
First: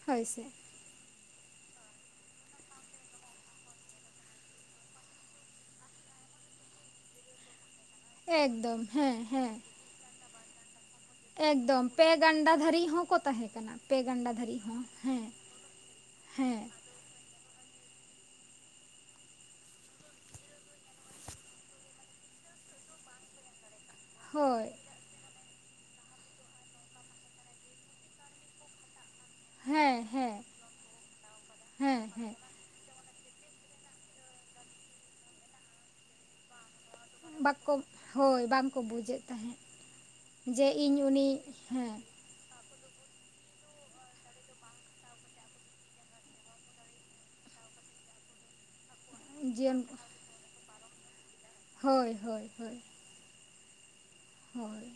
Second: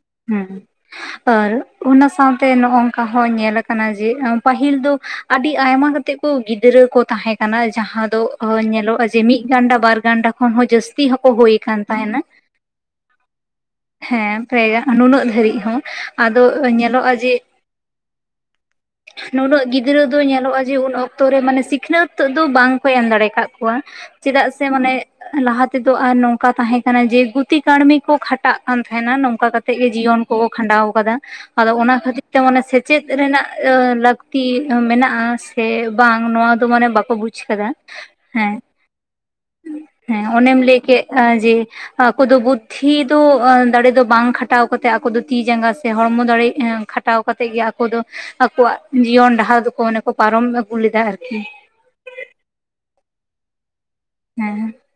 ᱦᱳᱭ ᱥᱮ ᱦᱩᱸ᱾ ᱦᱳᱭ ᱚᱱᱟ ᱥᱟᱣᱛᱮ ᱱᱚᱜ ᱚᱝᱠᱟ ᱦᱚᱸ ᱧᱮᱞ ᱠᱟᱱᱟ ᱡᱮ ᱯᱟᱹᱦᱤᱞ ᱫᱚ ᱟᱹᱰᱤ ᱟᱭᱢᱟ ᱠᱟᱛᱮᱜ ᱠᱩ ᱜᱤᱫᱽᱨᱟᱹ ᱠᱩ ᱛᱟᱦᱮᱸ ᱠᱟᱱᱟ ᱡᱟᱦᱟᱸ ᱫᱚ ᱮᱠᱫᱚᱢ ᱧᱮᱞᱚᱜᱼᱟ ᱦᱮᱸ ᱡᱮ ᱢᱤᱫ ᱦᱮᱸ ᱜᱟᱱᱰᱟ ᱵᱟᱨ ᱜᱟᱱᱰᱟ ᱠᱷᱚᱱ ᱦᱚᱸ ᱡᱟᱹᱥᱛᱤ᱾ ᱦᱚᱸᱠᱚ ᱦᱩᱭ ᱟᱠᱟᱱ ᱮᱠᱫᱚᱢ, ᱯᱮ ᱛᱟᱦᱮᱱᱟ ᱜᱟᱱᱰᱟ ᱫᱷᱟᱹᱨᱤᱡ ᱦᱚᱸᱠᱚ ᱛᱟᱦᱮᱸ ᱠᱟᱱᱟ ᱯᱮ ᱜᱟᱱᱰᱟ ᱦᱮᱸ ᱫᱷᱟᱹᱨᱤᱡ ᱯᱨᱟᱭ ᱦᱚᱸ᱾ ᱱᱩᱱᱟᱹᱜ ᱦᱮᱸ ᱫᱷᱟᱹᱨᱤᱡ ᱦᱚᱸ ᱟᱫᱚ ᱦᱮᱸ ᱧᱮᱞᱚᱜᱼᱟ ᱡᱮ ᱱᱩᱱᱟᱹᱜ ᱜᱤᱫᱽᱨᱟᱹ ᱫᱚ ᱧᱮᱞᱚᱜᱼᱟ ᱡᱮ ᱩᱱ ᱚᱠᱛᱚ ᱨᱮ ᱢᱟᱱᱮ ᱥᱤᱠᱷᱱᱟᱹᱛ ᱫᱚ ᱵᱟᱝᱠᱚ ᱮᱢ ᱫᱟᱲᱮ ᱠᱟᱜ ᱠᱚᱣᱟ᱾ ᱪᱮᱫᱟᱜ ᱥᱮ ᱦᱳᱭ ᱢᱟᱱᱮ ᱞᱟᱦᱟ ᱛᱮᱫᱚ ᱟᱨ ᱱᱚᱝᱠᱟ ᱛᱟᱦᱮᱸ ᱠᱟᱱᱟ ᱡᱮ ᱜᱩᱛᱤ ᱠᱟᱹᱲᱢᱤ ᱠᱚ ᱠᱷᱟ ᱴᱟᱜ ᱠᱟᱱ ᱛᱟᱦᱮᱸᱱᱟ ᱱᱚᱝᱠᱟ ᱠᱟᱛᱮᱜ ᱜᱮ ᱦᱮᱸ ᱡᱤᱭᱚᱱ ᱠᱚ ᱦᱮᱸ ᱠᱚ ᱠᱷᱟᱸᱰᱟᱣ ᱠᱟᱫᱟ᱾ ᱟᱫᱚ ᱚᱱᱟ ᱦᱮᱸ ᱠᱷᱟᱹᱛᱤᱨ ᱦᱮᱸ ᱛᱮ ᱢᱟᱱᱮ ᱥᱮᱪᱮᱫ ᱨᱮᱱᱟᱜ ᱞᱟᱹᱠᱛᱤ ᱢᱮᱱᱟᱜᱼᱟ ᱥᱮ ᱵᱟᱝ ᱱᱚᱣᱟ ᱫᱚ ᱢᱟᱱᱮ ᱵᱟᱠᱚ ᱵᱩᱡ ᱵᱟᱠᱚ ᱠᱟᱫᱟ ᱦᱳᱭ ᱦᱮᱸ ᱵᱟᱝᱠᱚ ᱵᱩᱡᱮᱫ ᱛᱟᱦᱮᱸᱫ ᱦᱮᱸ, ᱚᱱᱮᱢ ᱡᱮ ᱞᱟᱹᱭ ᱤᱧ ᱠᱮᱜ ᱩᱱᱤ ᱡᱮ ᱦᱮᱸ ᱟᱠᱚ ᱫᱚ ᱵᱩᱫᱽᱫᱷᱤ ᱫᱚ ᱫᱟᱲᱮ ᱫᱚ ᱵᱟᱝ ᱠᱷᱟᱴᱟᱣ ᱠᱟᱛᱮᱜ ᱟᱠᱚ ᱫᱚ ᱛᱤ ᱡᱟᱸᱜᱟ ᱥᱮ ᱦᱚᱲᱢᱚ ᱫᱟᱲᱮ ᱠᱷᱟᱴ ᱠᱷᱴᱟᱣ ᱠᱟᱛᱮᱜ ᱜᱮ ᱟᱠᱚ ᱫᱚ ᱟᱠᱚᱣᱟᱜ ᱡᱤᱭᱚᱱ ᱰᱟᱦᱟᱨ ᱫᱚᱠᱚ ᱢᱚᱱᱮ ᱠᱚ ᱯᱟᱨᱚᱢ ᱟᱹᱜᱩ ᱞᱮᱫᱟ ᱟᱨᱠᱤ᱾ ᱦᱳᱭ ᱦᱳᱭ ᱦᱳᱭ᱾ ᱦᱮᱸ ᱦᱳᱭ᱾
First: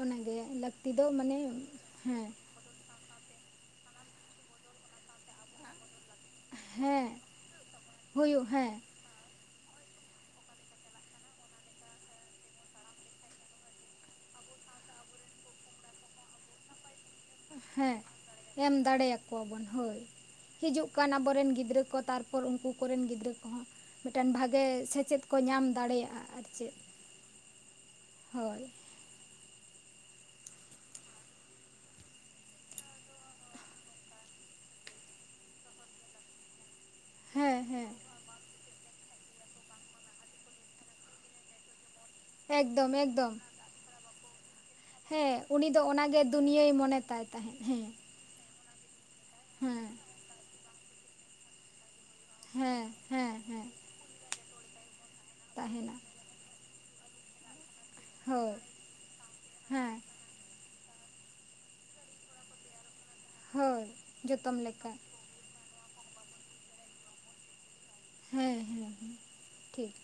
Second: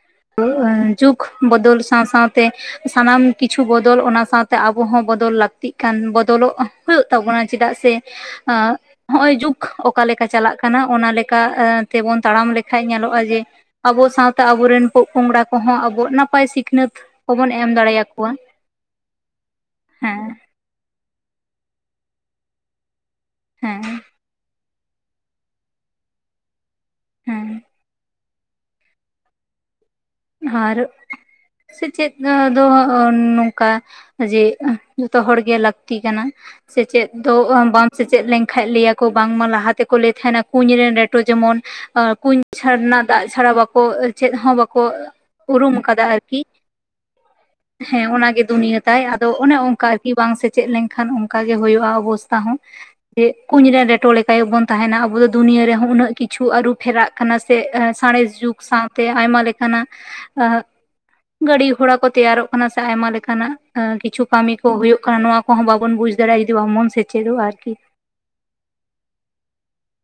ᱚᱱᱟᱜᱮ ᱳ ᱞᱟᱹᱠᱛᱤ ᱮᱸ ᱫᱚ ᱡᱩᱜᱽ ᱢᱟᱱᱮ ᱵᱚᱫᱚᱞ ᱥᱟᱶ ᱦᱮᱸ ᱥᱟᱶᱛᱮ᱾ ᱥᱟᱱᱟᱢ ᱠᱤᱪᱷᱩ ᱵᱚᱫᱚᱞ ᱚᱱᱟ ᱥᱟᱶᱛᱮ ᱟᱵᱚ ᱦᱚᱸ ᱵᱚᱫᱚᱞ ᱞᱟᱹᱠᱛᱤᱜ ᱠᱟᱱ ᱵᱟᱹᱫᱽ ᱵᱚᱫᱚᱞᱚᱜ ᱦᱩᱭᱩᱜ ᱦᱮᱸ ᱛᱟᱵᱚᱱᱟ ᱪᱮᱫᱟᱜ ᱥᱮ ᱦᱩᱭᱩᱜ ᱦᱮᱸ ᱱᱚᱜ-ᱚᱭ ᱡᱩᱜᱽ ᱚᱠᱟ ᱞᱮᱠᱟ ᱪᱟᱞᱟᱜ ᱠᱟᱱᱟ ᱚᱱᱟ ᱞᱮᱠᱟ ᱛᱮᱵᱚᱱ ᱛᱟᱲᱟᱢ ᱞᱮᱠᱷᱟᱱ ᱧᱮᱞᱚᱜᱼᱟ ᱡᱮ ᱟᱵᱚ ᱥᱟᱶᱛᱮ ᱟᱵᱚᱨᱮᱱ ᱯᱚᱜ ᱯᱚᱝᱲᱟ ᱠᱚᱦᱚᱸ ᱟᱵᱚ ᱱᱟᱯᱟᱭ ᱥᱤᱠᱷᱱᱟᱹᱛ ᱠᱚᱵᱚᱱ ᱮᱢ ᱦᱮᱸ ᱫᱟᱲᱮᱭᱟᱠᱚᱣᱟ ᱮᱢ ᱫᱟᱲᱮᱭᱟᱠᱚᱣᱟᱵᱚᱱ ᱦᱳᱭ᱾ ᱦᱮᱸ ᱦᱤᱡᱩᱜ ᱠᱟᱱ ᱟᱵᱚᱨᱮᱱ ᱜᱤᱫᱽᱨᱟᱹ ᱠᱚ, ᱛᱟᱨᱯᱚᱨ ᱩᱱᱠᱩ ᱠᱚᱨᱮᱱ ᱜᱤᱫᱽᱨᱟᱹ ᱠᱚᱦᱚᱸ ᱦᱮᱸ ᱢᱤᱫᱴᱮᱱ ᱵᱷᱟᱜᱤ ᱜᱮ ᱥᱮᱪᱮᱫ ᱠᱚ ᱧᱟᱢ ᱫᱟᱲᱮᱭᱟᱜᱼᱟ ᱟᱨ ᱪᱮᱫ᱾ ᱦᱮᱸ ᱦᱳᱭ᱾ ᱟᱨ ᱥᱮᱪᱮᱫ ᱫᱚ ᱱᱚᱝᱠᱟ ᱡᱮ ᱡᱚᱛᱚ ᱦᱚᱲᱜᱮ ᱞᱟᱹᱠᱛᱤ ᱠᱟᱱᱟ᱾ ᱥᱮᱪᱮᱫ ᱫᱚ ᱦᱮᱸ ᱵᱟᱢ ᱦᱮᱸ ᱥᱮᱪᱮᱫ ᱞᱮᱱᱠᱷᱟᱱ ᱞᱟᱹᱭ ᱵᱟᱝᱢᱟ ᱞᱟᱦᱟ ᱛᱮᱠᱚ ᱞᱟᱹᱭ ᱛᱟᱦᱮᱱᱟ ᱠᱩᱸᱧ ᱨᱮᱱ ᱨᱮᱴᱚ ᱡᱮᱢᱚᱱ ᱠᱩᱸᱧ ᱮᱠᱫᱚᱢ ᱪᱷᱟᱨᱱᱟ ᱫᱟᱜ ᱮᱠᱫᱚᱢ ᱪᱷᱟᱲᱟ ᱵᱟᱠᱚ ᱪᱮᱫ ᱦᱚᱸ ᱵᱟᱠᱚ ᱠᱚ ᱦᱮᱸ ᱩᱱᱤ ᱩᱨᱩᱢ ᱫᱚ ᱟᱠᱟᱫᱟ ᱚᱱᱟᱜᱮ ᱟᱨᱠᱤ, ᱫᱩᱱᱭᱟᱹᱭ ᱢᱚᱱᱮ ᱛᱟᱭ ᱛᱟᱦᱮᱸᱫ ᱦᱮᱸ ᱦᱮᱸᱚᱱᱟᱜᱮ ᱫᱩᱱᱭᱟᱹ᱾ ᱛᱟᱭ ᱟᱫᱚ ᱚᱱᱮ ᱦᱮᱸ ᱚᱱᱠᱟ ᱟᱨᱠᱤ ᱵᱟᱝ ᱥᱮᱪᱮᱫ ᱞᱮᱱᱠᱷᱟᱱ ᱚᱱᱠᱟ ᱜᱮ ᱦᱩᱭᱩᱜᱼᱟ ᱚᱵᱚᱥ ᱛᱟ ᱦᱚᱸ ᱦᱮᱸ ᱦᱮᱸ ᱡᱮ ᱦᱮᱸ ᱠᱩᱸᱧ ᱨᱮᱱ ᱨᱮᱴᱚ ᱞᱮᱠᱟ ᱜᱮ ᱵᱚᱱ ᱛᱟᱦᱮᱱᱟ ᱟᱵᱚ ᱫᱚ ᱫᱩᱱᱭᱟᱹ ᱛᱟᱦᱮᱱᱟ ᱨᱮᱦᱚᱸ ᱩᱱᱟᱹᱜ ᱠᱤᱪ ᱪᱷᱩ ᱟᱹᱨᱩ ᱯᱷᱮᱨᱟᱜ ᱠᱟᱱᱟ ᱥᱮ ᱥᱟᱬᱮᱥ ᱦᱳᱭ ᱡᱩᱜᱽ ᱥᱟᱶᱛᱮ ᱟᱭᱢᱟ ᱞᱮᱠᱟᱱᱟᱜ ᱦᱮᱸ ᱟᱜ ᱜᱟᱹᱰᱤ ᱜᱷᱚᱲᱟ ᱠᱚ ᱛᱮᱭᱟᱨᱚᱜ ᱠᱟᱱᱟ ᱥᱮ ᱟᱭᱢᱟ ᱞᱮᱠᱟ ᱱᱟᱜ ᱦᱳᱭ ᱠᱤᱪᱷᱩ ᱠᱟᱹᱢᱤ ᱡᱚᱛᱚᱢ ᱠᱚ ᱞᱮᱠᱟ ᱦᱩᱭᱩᱜ ᱠᱟᱱᱟ ᱱᱚᱣᱟ ᱠᱚᱦᱚᱸ ᱵᱟᱵᱚᱱ ᱵᱩᱡ ᱫᱟᱲᱮᱭᱟᱜᱼᱟ ᱡᱩᱫᱤ ᱵᱟᱝᱵᱚᱱ ᱥᱮᱪᱮᱫᱚᱜᱼᱟ ᱟᱨᱠᱤ᱾ ᱦᱮᱸ ᱦᱮᱸ ᱦᱮᱸ ᱴᱷᱤᱠ᱾